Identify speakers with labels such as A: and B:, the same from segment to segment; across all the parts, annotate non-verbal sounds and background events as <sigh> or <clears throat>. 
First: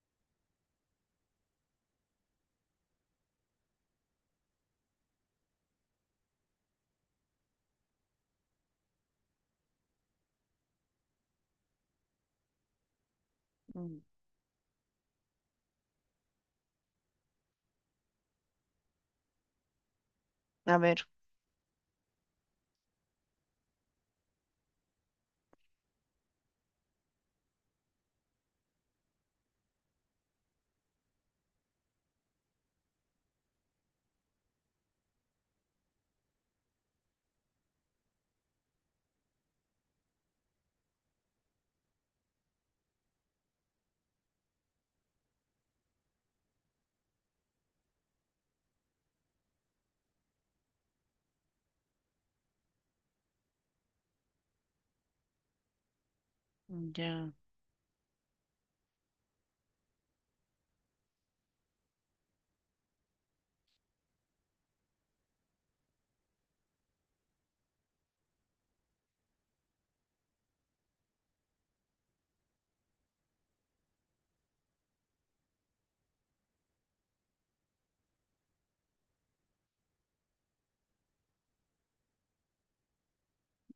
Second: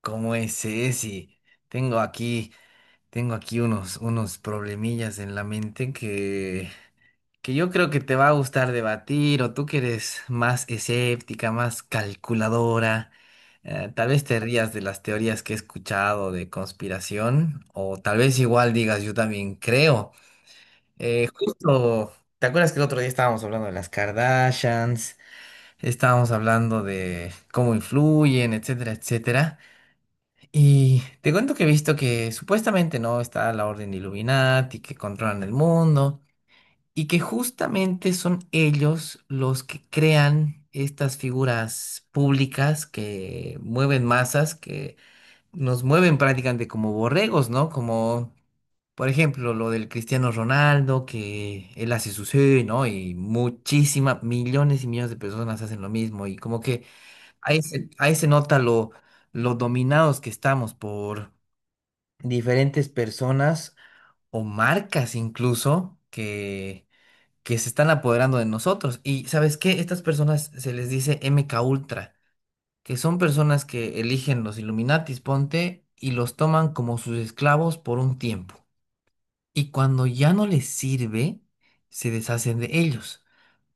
A: ¿Cómo es, Ceci? Tengo aquí, tengo aquí unos problemillas en la mente que yo creo que te va a gustar debatir, o tú que eres más escéptica, más calculadora.
B: Mm.
A: Tal vez te rías de las teorías que he escuchado de conspiración, o tal vez igual digas, yo también creo.
B: A ver.
A: Eh, justo, ¿Te acuerdas que el otro día estábamos hablando de las Kardashians? Estábamos hablando de cómo influyen, etcétera, etcétera. Y te cuento que he visto que supuestamente no está la Orden de Illuminati, que controlan el mundo, y que justamente son ellos los que crean estas figuras públicas que mueven masas, que nos mueven prácticamente como borregos, ¿no? Como, por ejemplo, lo del Cristiano Ronaldo, que él hace su sí, ¿no? Y muchísimas, millones y millones de personas hacen lo mismo, y como que
B: Ya,
A: ahí se nota lo dominados que estamos por diferentes personas o marcas incluso que se están apoderando de nosotros. Y ¿sabes qué? Estas personas se les dice MK Ultra, que son personas que eligen los Illuminatis, ponte, y los toman como sus esclavos por un tiempo. Y cuando ya no les sirve, se deshacen de ellos.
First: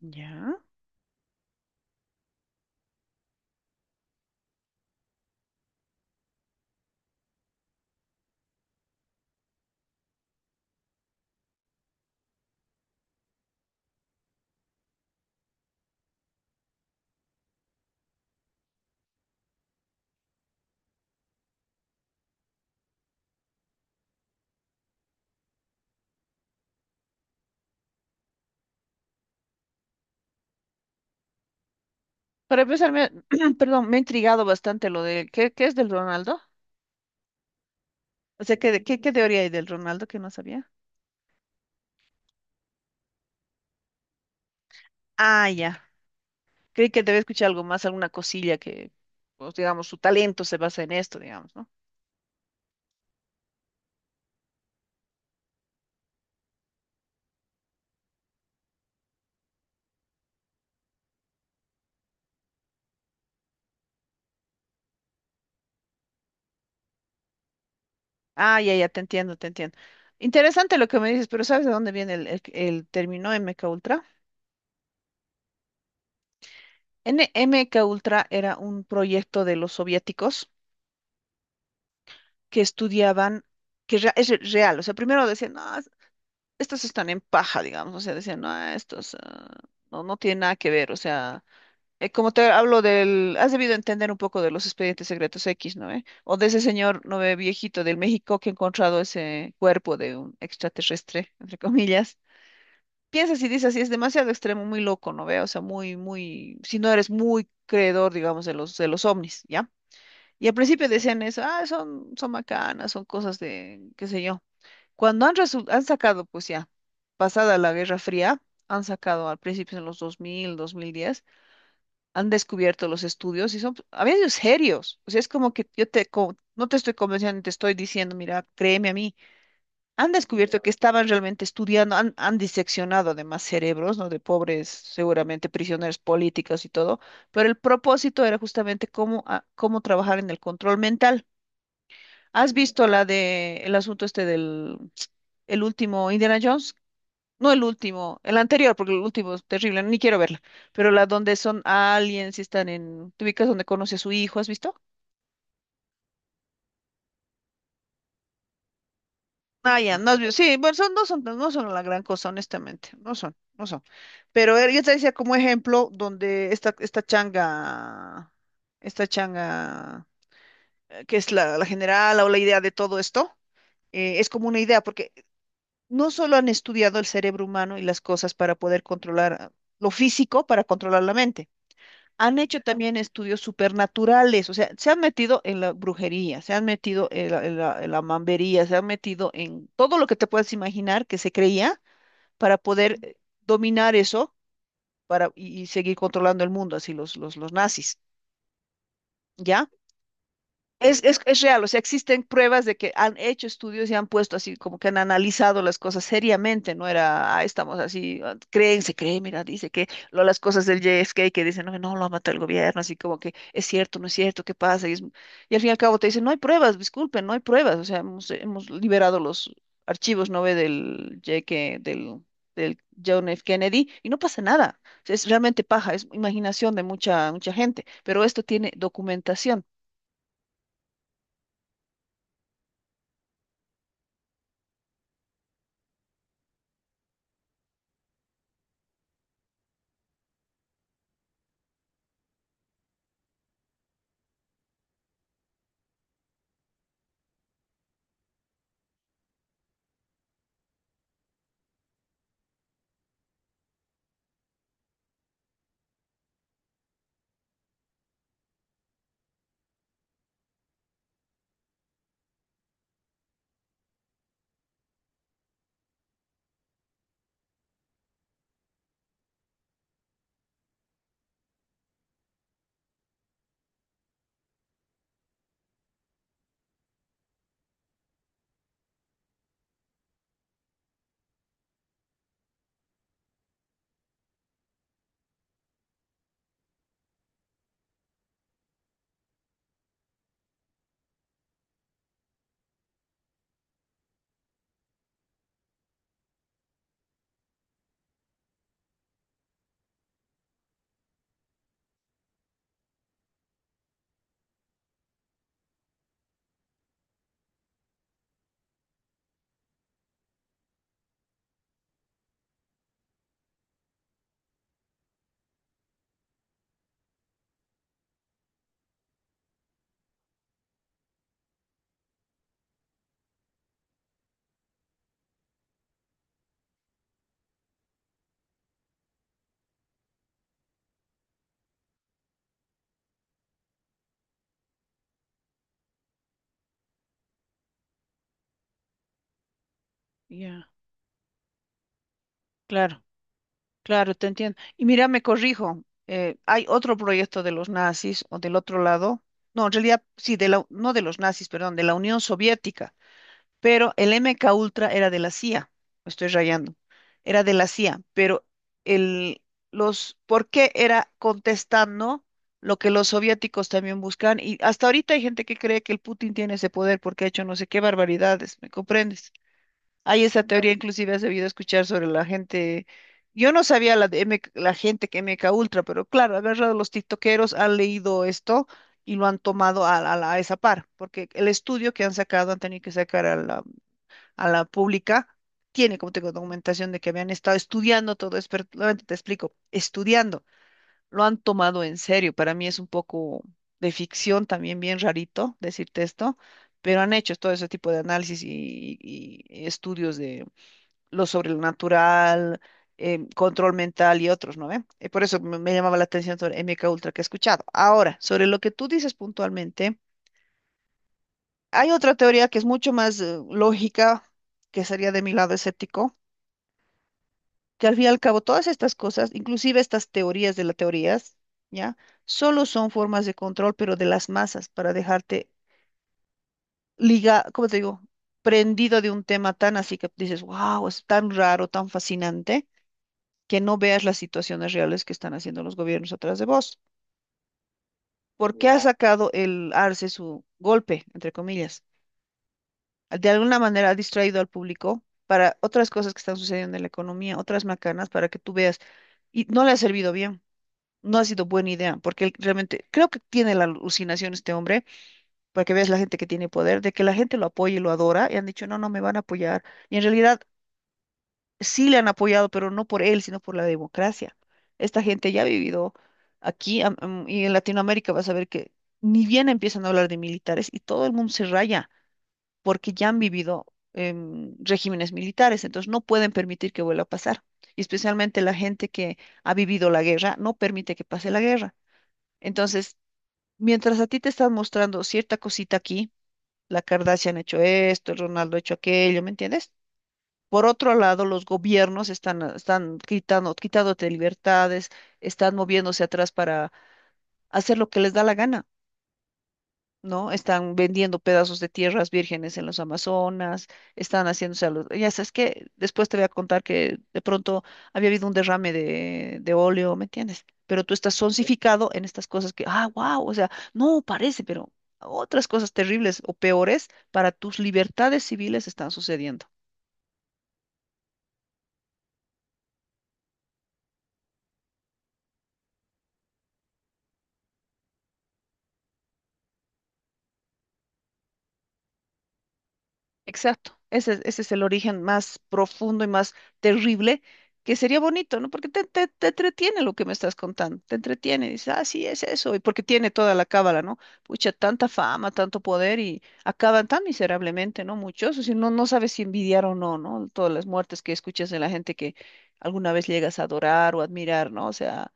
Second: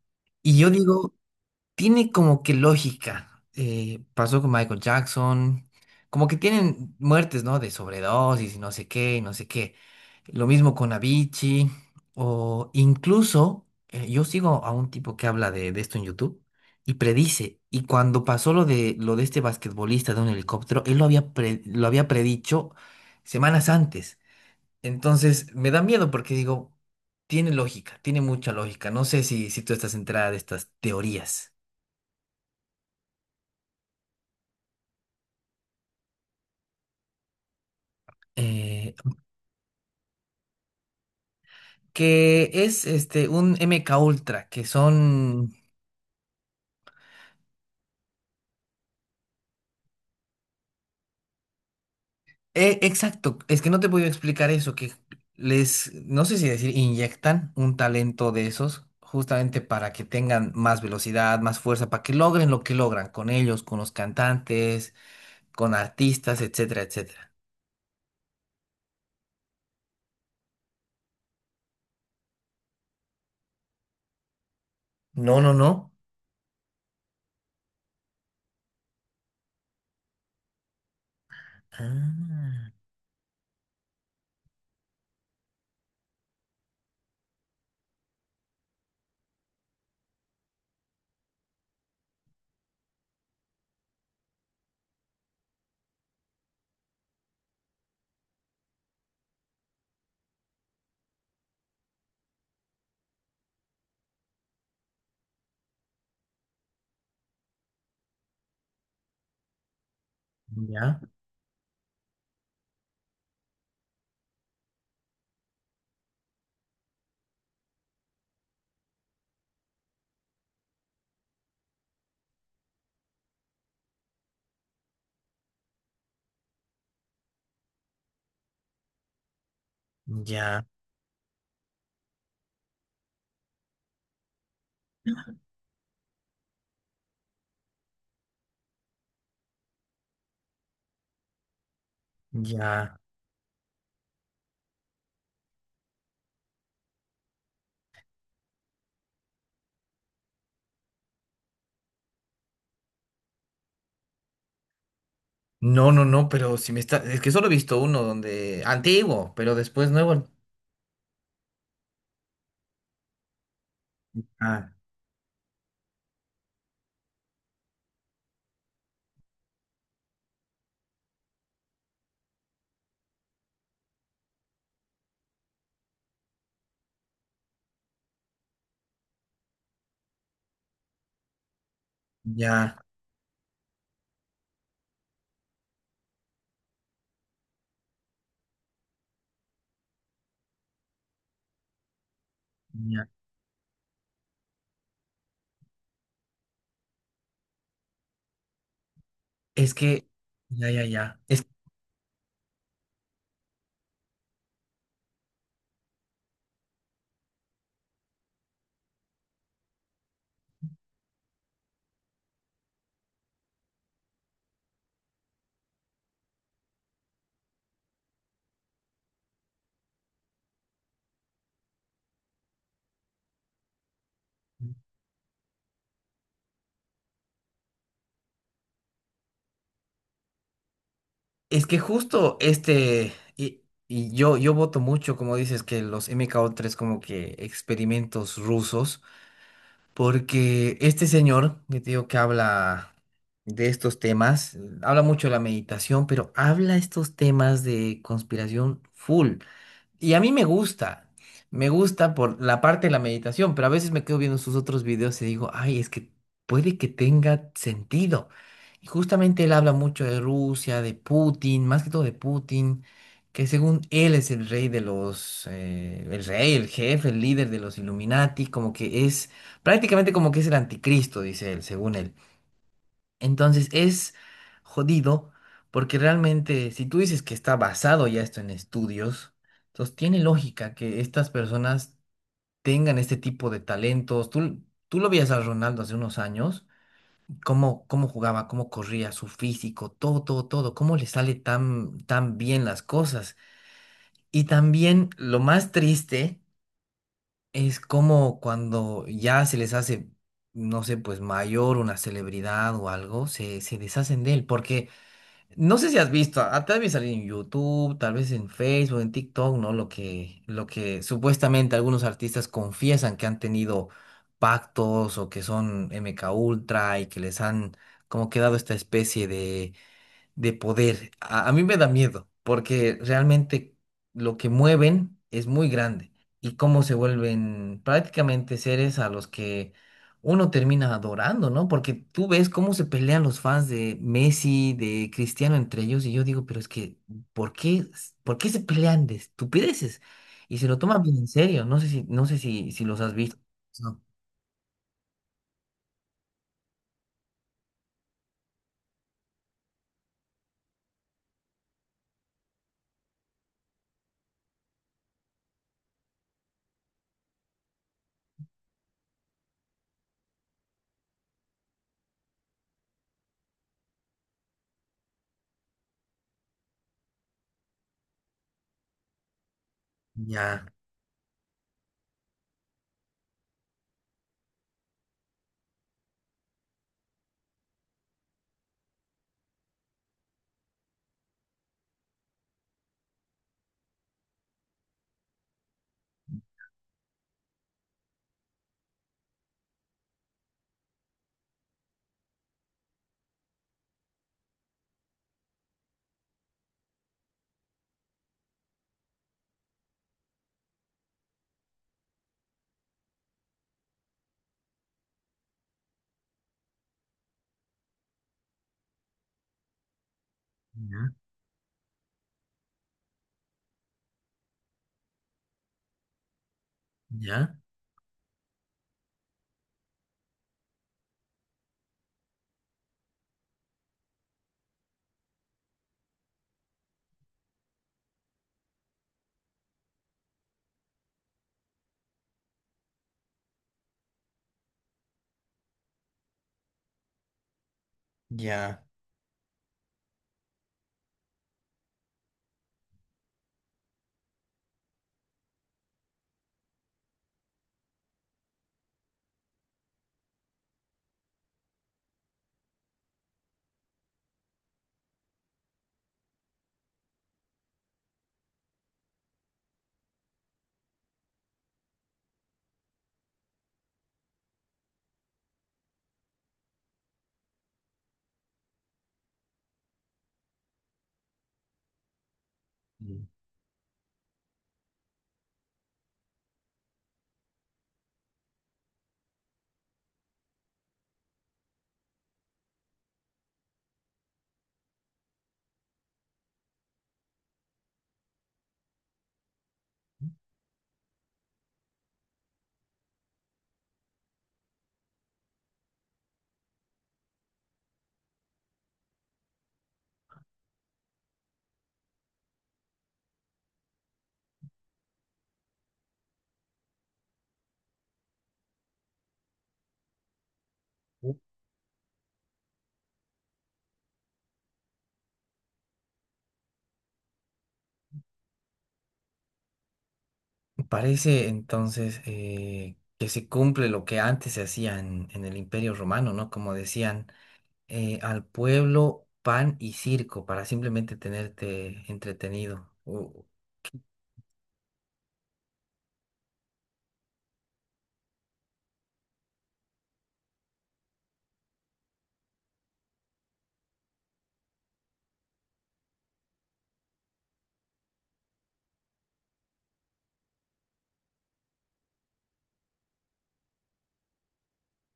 B: ya.
A: Y yo digo, tiene como que lógica. Pasó con Michael Jackson. Como que tienen muertes, ¿no? De sobredosis y no sé qué, y no sé qué. Lo mismo con Avicii. O incluso, yo sigo a un tipo que habla de esto en YouTube y predice. Y cuando pasó lo lo de este basquetbolista de un helicóptero, él lo lo había predicho semanas antes. Entonces me da miedo porque digo, tiene lógica, tiene mucha lógica. No sé si tú estás enterada de estas teorías.
B: Para empezar, me, <clears throat> perdón, me ha intrigado bastante lo de, ¿qué, qué es del Ronaldo? O sea, ¿qué,
A: eh,
B: qué, qué teoría hay del Ronaldo que no sabía?
A: que es este un MK Ultra, que
B: Ah,
A: son
B: ya. Creí que debe escuchar algo más, alguna cosilla que, pues, digamos, su talento se basa en esto, digamos, ¿no?
A: exacto, es que no te puedo explicar eso, que no sé si decir, inyectan un talento de esos justamente para que tengan más velocidad, más fuerza, para que logren lo que logran con ellos, con los cantantes, con artistas, etcétera, etcétera.
B: Ah, ya, ya, te entiendo, te entiendo. Interesante lo que me dices, pero ¿sabes de dónde viene el término MK Ultra?
A: No, no, no.
B: N MK Ultra era un proyecto de los soviéticos que
A: Ah,
B: estudiaban, que real. O sea, primero decían, no, estos están en paja, digamos. O sea, decían, no, ah, estos, ah, no, no tienen nada que ver. O sea, como te hablo del, has debido entender un poco de los expedientes secretos X, ¿no? ¿Eh? O de ese señor, no ve, viejito del México que ha encontrado ese cuerpo de un extraterrestre, entre comillas. Piensas y dices, sí es demasiado extremo, muy loco, ¿no ve? O sea, muy, muy, si no eres muy creedor, digamos, de los ovnis, ¿ya? Y al principio
A: ya,
B: decían eso, ah, son, son macanas, son cosas de, qué sé yo. Cuando han, han sacado, pues ya, pasada la Guerra Fría, han sacado al principio en los 2000, 2010, han descubierto los estudios y son, pues, a veces serios. O sea, es como que yo te, no te estoy convenciendo, te estoy diciendo, mira, créeme a mí. Han descubierto
A: ya,
B: que estaban realmente estudiando, han diseccionado además cerebros, ¿no? De pobres, seguramente prisioneros políticos y todo, pero el propósito era justamente cómo, cómo trabajar en el control mental. ¿Has visto
A: ya.
B: la de el asunto este del el último Indiana Jones? No el último, el anterior, porque el último es terrible, ni quiero verla. Pero la donde son aliens y están en, ¿te ubicas donde conoce a su hijo? ¿Has visto?
A: No, no, no, pero si me está, es que solo he visto uno donde antiguo, pero
B: Ah,
A: después
B: ya, no has
A: nuevo.
B: visto. Sí, bueno, son, no son, no son la gran cosa, honestamente. No son, no son. Pero
A: Ah.
B: yo te decía como ejemplo donde esta, esta changa, que es la, la general o la idea de todo esto, es como una idea, porque no solo han estudiado el cerebro humano y las cosas para poder controlar, ah, lo físico, para controlar la mente. Han hecho
A: Ya,
B: también estudios supernaturales. O sea, se han metido en la brujería, se han metido en la, en la mambería, se han metido en todo lo que te puedas imaginar que se creía para poder,
A: ya.
B: dominar eso para, y seguir controlando el mundo, así los nazis, ¿ya?
A: Es que, ya, ya, ya.
B: Es real. O sea, existen pruebas de que han hecho estudios y han puesto así, como que han analizado las cosas seriamente, no era, ah, estamos así, ah, creen, se cree, mira, dice que lo, las cosas del JFK que dicen, no, no, lo ha matado el gobierno, así como que es cierto, no es cierto, ¿qué pasa? Y al fin y al cabo te dicen, no hay pruebas, disculpen, no hay pruebas. O sea, hemos, hemos liberado los archivos, ¿no ve? Del JFK, del John F. Kennedy, y no pasa nada. O sea, es realmente paja, es imaginación de mucha, mucha gente, pero esto tiene documentación.
A: Es que justo yo voto mucho, como dices, que los mko tres como que experimentos rusos, porque este señor, que te digo que habla de estos temas, habla mucho de la meditación, pero habla estos temas de conspiración full. Y a mí me gusta por la parte de la meditación, pero a veces me quedo viendo sus otros videos y digo, ay, es que puede que tenga sentido. Y justamente él habla mucho de Rusia, de Putin, más que todo de Putin, que según él es el rey de los, el rey, el jefe, el líder de los Illuminati, como que es prácticamente como que es el anticristo, dice él, según él. Entonces es jodido porque realmente si tú dices que está basado ya esto en estudios, entonces tiene lógica que estas personas tengan este tipo de talentos. Tú lo veías a Ronaldo hace unos años, cómo jugaba, cómo corría, su físico, todo, todo, todo, cómo le sale tan, tan bien las cosas. Y también lo más triste es como cuando ya se les hace, no sé, pues mayor una celebridad o algo, se deshacen de él porque... No sé si has visto, ah, tal vez salir en YouTube, tal vez en Facebook, en TikTok, ¿no? Lo que supuestamente algunos artistas confiesan que han tenido pactos o que son MK Ultra y que les han como quedado esta especie de poder. A mí me da miedo, porque realmente lo que mueven es muy grande y cómo se vuelven prácticamente seres a los que uno termina adorando, ¿no? Porque tú ves cómo se pelean los fans de Messi, de Cristiano entre ellos y yo digo, pero es que, ¿por qué, ¿por qué se pelean de estupideces? Y
B: Ya.
A: se lo toman bien en serio, no sé si los
B: Claro,
A: has visto. No.
B: claro, te entiendo. Y mira, me corrijo, hay otro proyecto de los nazis o del otro lado, no, en realidad sí, de la, no de los nazis, perdón, de la Unión Soviética, pero el MK Ultra era de la CIA, me estoy rayando, era de la CIA, pero el, ¿por qué era contestando lo que los soviéticos también buscan? Y hasta ahorita hay gente que cree que el Putin tiene ese poder porque ha hecho no sé qué barbaridades, ¿me comprendes? Hay esa
A: Ya,
B: teoría, inclusive has debido escuchar sobre la gente. Yo no sabía la, de MK la gente que MK Ultra, pero claro, agarrado los tiktokeros, han leído esto y lo han tomado a, a esa par, porque el estudio que han sacado, han tenido que sacar a la pública, tiene, como tengo documentación de que habían estado estudiando todo, esto. Nuevamente te explico, estudiando, lo han tomado en serio. Para mí es un poco de ficción también, bien rarito decirte esto, pero han hecho todo ese tipo de análisis y estudios de lo sobrenatural, em, control mental y otros, ¿no ve? Y por eso me, me llamaba la atención sobre MK Ultra que he escuchado. Ahora, sobre lo que tú dices puntualmente,
A: ya,
B: hay otra teoría que es mucho más, lógica, que sería de mi lado escéptico, que al fin y al cabo todas estas cosas, inclusive estas teorías de las teorías, ¿ya? Solo son formas de control, pero de las masas, para dejarte liga, ¿cómo te digo? Prendido de un tema tan así que dices, wow, es tan raro, tan fascinante que no veas las situaciones reales que están haciendo los gobiernos atrás de vos. ¿Porque ha
A: ya,
B: sacado el Arce su golpe, entre comillas? De alguna manera ha distraído al público para otras cosas que están sucediendo en la economía, otras macanas, para que tú veas. Y no le ha servido bien. No ha sido buena idea, porque él realmente creo que tiene la alucinación este hombre, para que veas la gente que tiene poder, de que la gente lo apoya y lo adora, y han dicho, no, no me van a apoyar. Y en realidad sí le han apoyado, pero no por él, sino por la democracia. Esta gente ya ha vivido aquí, y en Latinoamérica vas a ver que ni bien empiezan a hablar de militares y todo el mundo se raya porque ya
A: ya.
B: han vivido, regímenes militares, entonces no pueden permitir que vuelva a pasar. Y especialmente la gente que ha vivido la guerra no permite que pase la guerra. Entonces, mientras a ti te están mostrando cierta cosita aquí, la Kardashian ha hecho esto, el Ronaldo ha hecho aquello, ¿me entiendes? Por otro lado, los gobiernos están, ah, están quitando, quitándote libertades, están moviéndose atrás para hacer lo que les da la gana, ¿no? Están vendiendo pedazos de tierras vírgenes en los Amazonas, están haciéndose a los... Ya sabes que después te voy a contar que de pronto había habido un derrame de óleo, ¿me entiendes? Pero tú estás sonsificado en estas cosas que, ah, wow, o sea, no parece, pero otras cosas terribles o peores para tus libertades civiles están sucediendo.
A: Parece entonces que se cumple lo que antes se hacía en el Imperio Romano, ¿no? Como decían, al pueblo pan y circo para simplemente tenerte entretenido.
B: Exacto, ese es el origen más profundo y más terrible, que sería bonito, ¿no? Porque te entretiene lo que me estás contando, te entretiene, dices, ah, sí, es eso, y porque tiene toda la cábala, ¿no? Pucha, tanta fama, tanto poder y acaban tan miserablemente, ¿no? Muchos, o sea, no, no sabes si envidiar o no, ¿no? Todas las muertes que escuchas de la gente que alguna vez llegas a adorar o admirar, ¿no? O sea,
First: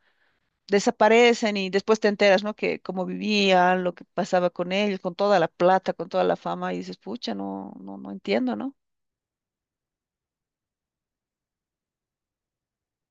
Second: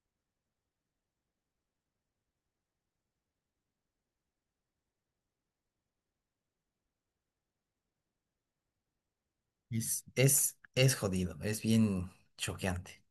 B: desaparecen y después te enteras, ¿no? Que cómo vivían, lo que pasaba con ellos, con toda la plata, con toda la fama, y dices, pucha, no, no, no entiendo, ¿no?
A: Es, es jodido, es bien choqueante.